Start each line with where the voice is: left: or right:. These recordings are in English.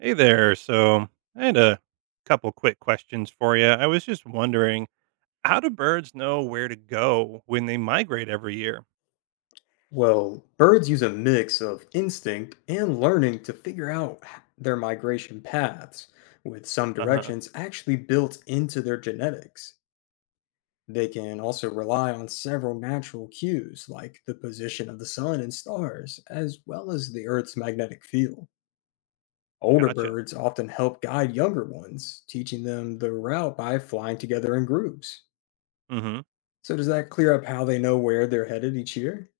right: Hey there. So I had a couple quick questions for you. I was just wondering, how do birds know where to go when they migrate every year?
left: Well, birds use a mix of instinct and learning to figure out their migration paths, with some
right: Uh huh.
left: directions actually built into their genetics. They can also rely on several natural cues, like the position of the sun and stars, as well as the Earth's magnetic field. Older
right: Gotcha.
left: birds often help guide younger ones, teaching them the route by flying together in groups.
right: Mm hmm.
left: So, does that clear up how they know where they're headed each year?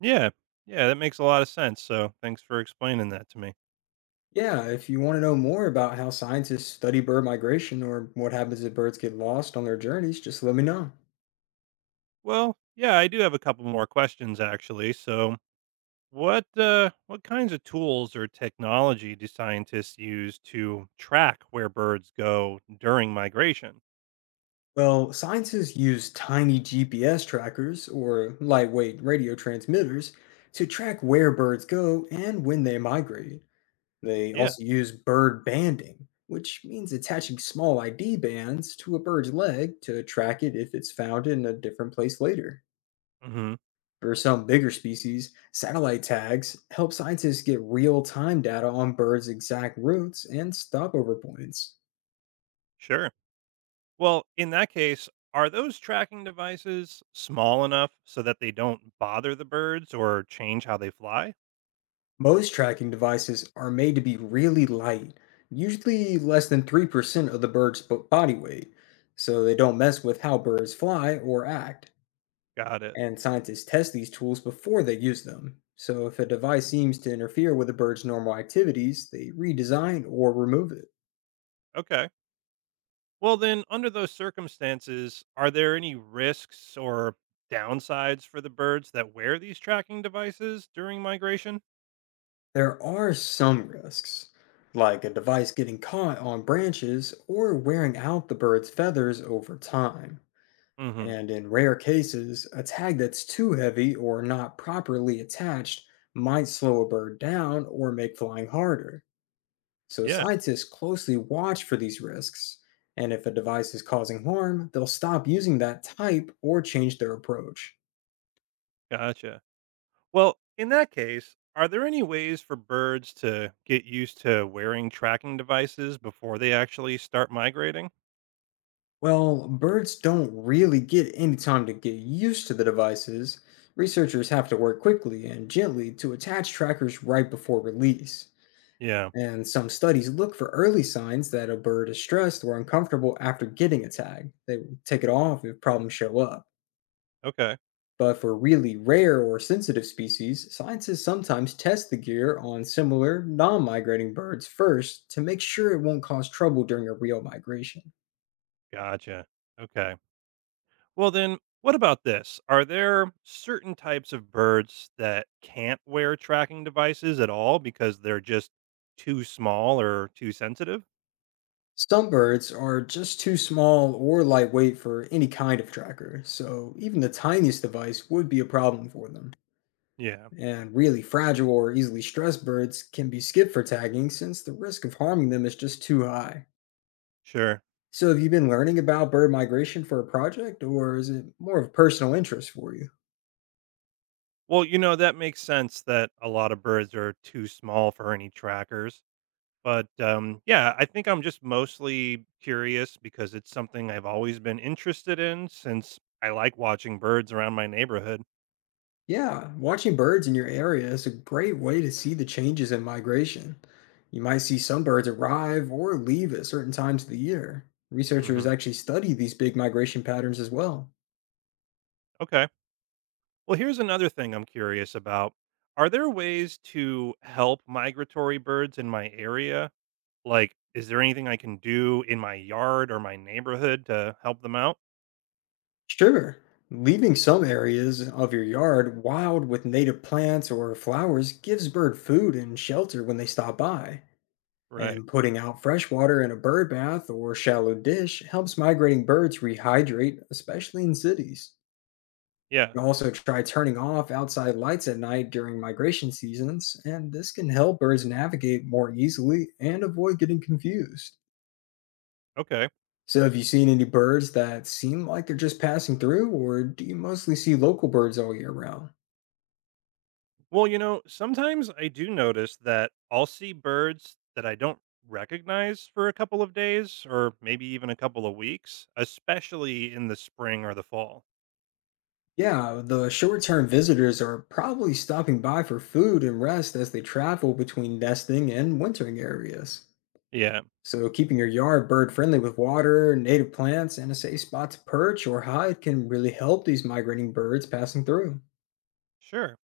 right: Yeah. Yeah. That makes a lot of sense. So thanks for explaining that to me.
left: Yeah, if you want to know more about how scientists study bird migration or what happens if birds get lost on their journeys, just let me know.
right: Well, yeah, I do have a couple more questions actually. So what kinds of tools or technology do scientists use to track where birds go during migration?
left: Well, scientists use tiny GPS trackers or lightweight radio transmitters to track where birds go and when they migrate. They
right: Yeah.
left: also use bird banding, which means attaching small ID bands to a bird's leg to track it if it's found in a different place later.
right: Mm-hmm.
left: For some bigger species, satellite tags help scientists get real time data on birds' exact routes and stopover points.
right: Sure. Well, in that case, are those tracking devices small enough so that they don't bother the birds or change how they fly?
left: Most tracking devices are made to be really light, usually less than 3% of the body weight, so they don't mess with how birds fly or act.
right: Got it.
left: And scientists test these tools before they use them. So if a device seems to interfere with a bird's normal activities, they redesign or remove it.
right: Okay. Well, then, under those circumstances, are there any risks or downsides for the birds that wear these tracking devices during migration?
left: There are some risks, like a device getting caught on branches or wearing out the bird's feathers over time.
right: Hmm.
left: And in rare cases, a tag that's too heavy or not properly attached might slow a bird down or make flying harder. So
right: Yeah,
left: scientists closely watch for these risks, and if a device is causing harm, they'll stop using that type or change their approach.
right: gotcha. Well, in that case, are there any ways for birds to get used to wearing tracking devices before they actually start migrating?
left: Well, birds don't really get any time to get used to the devices. Researchers have to work quickly and gently to attach trackers right before release.
right: Yeah,
left: And some studies look for early signs that a bird is stressed or uncomfortable after getting a tag. They will take it off if problems show up.
right: okay.
left: But for really rare or sensitive species, scientists sometimes test the gear on similar non migrating birds first to make sure it won't cause trouble during a real migration.
right: Gotcha. Okay. Well, then, what about this? Are there certain types of birds that can't wear tracking devices at all because they're just too small or too sensitive?
left: Some birds are just too small or lightweight for any kind of tracker, so even the tiniest device would be a problem for them.
right: Yeah,
left: And really fragile or easily stressed birds can be skipped for tagging since the risk of harming them is just too high.
right: sure.
left: So, have you been learning about bird migration for a project, or is it more of a personal interest for you?
right: Well, you know, that makes sense that a lot of birds are too small for any trackers. But yeah, I think I'm just mostly curious because it's something I've always been interested in since I like watching birds around my neighborhood.
left: Yeah, watching birds in your area is a great way to see the changes in migration. You might see some birds arrive or leave at certain times of the year. Researchers
right: Hmm.
left: actually study these big migration patterns as well.
right: Okay. Well, here's another thing I'm curious about. Are there ways to help migratory birds in my area? Like, is there anything I can do in my yard or my neighborhood to help them out?
left: Sure, leaving some areas of your yard wild with native plants or flowers gives bird food and shelter when they stop by.
right: Right.
left: And putting out fresh water in a bird bath or shallow dish helps migrating birds rehydrate, especially in cities.
right: Yeah.
left: You can also try turning off outside lights at night during migration seasons, and this can help birds navigate more easily and avoid getting confused.
right: Okay.
left: So, have you seen any birds that seem like they're just passing through, or do you mostly see local birds all year round?
right: Well, you know, sometimes I do notice that I'll see birds that I don't recognize for a couple of days or maybe even a couple of weeks, especially in the spring or the fall.
left: Yeah, the short term visitors are probably stopping by for food and rest as they travel between nesting and wintering areas.
right: Yeah.
left: So, keeping your yard bird friendly with water, native plants, and a safe spot to perch or hide can really help these migrating birds passing through.
right: Sure.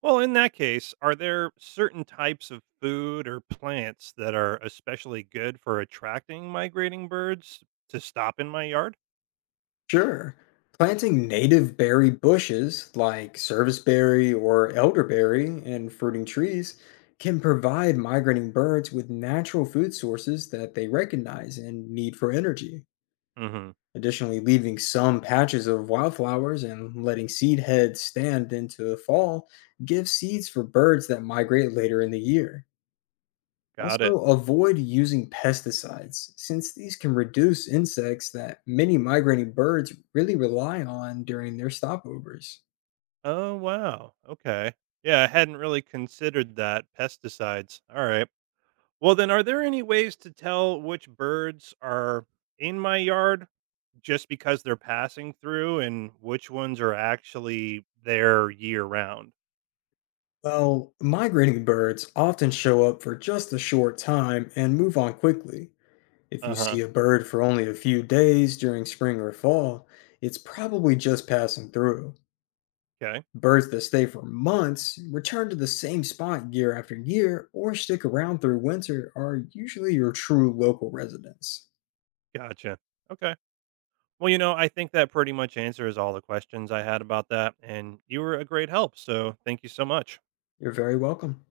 right: Well, in that case, are there certain types of food or plants that are especially good for attracting migrating birds to stop in my yard?
left: Sure, planting native berry bushes like serviceberry or elderberry and fruiting trees can provide migrating birds with natural food sources that they recognize and need for energy.
right: Hmm.
left: Additionally, leaving some patches of wildflowers and letting seed heads stand into the fall gives seeds for birds that migrate later in the year.
right: Got it.
left: Also, avoid using pesticides since these can reduce insects that many migrating birds really rely on during their stopovers.
right: Oh, wow. Okay. Yeah, I hadn't really considered that. Pesticides. All right. Well, then, are there any ways to tell which birds are in my yard just because they're passing through and which ones are actually there year round?
left: Well, migrating birds often show up for just a short time and move on quickly. If
right: Uh
left: you
right: huh.
left: see a bird for only a few days during spring or fall, it's probably just passing through.
right: Okay.
left: Birds that stay for months, return to the same spot year after year, or stick around through winter are usually your true local residents.
right: Gotcha. Okay. Well, you know, I think that pretty much answers all the questions I had about that. And you were a great help. So thank you so much.
left: You're very welcome.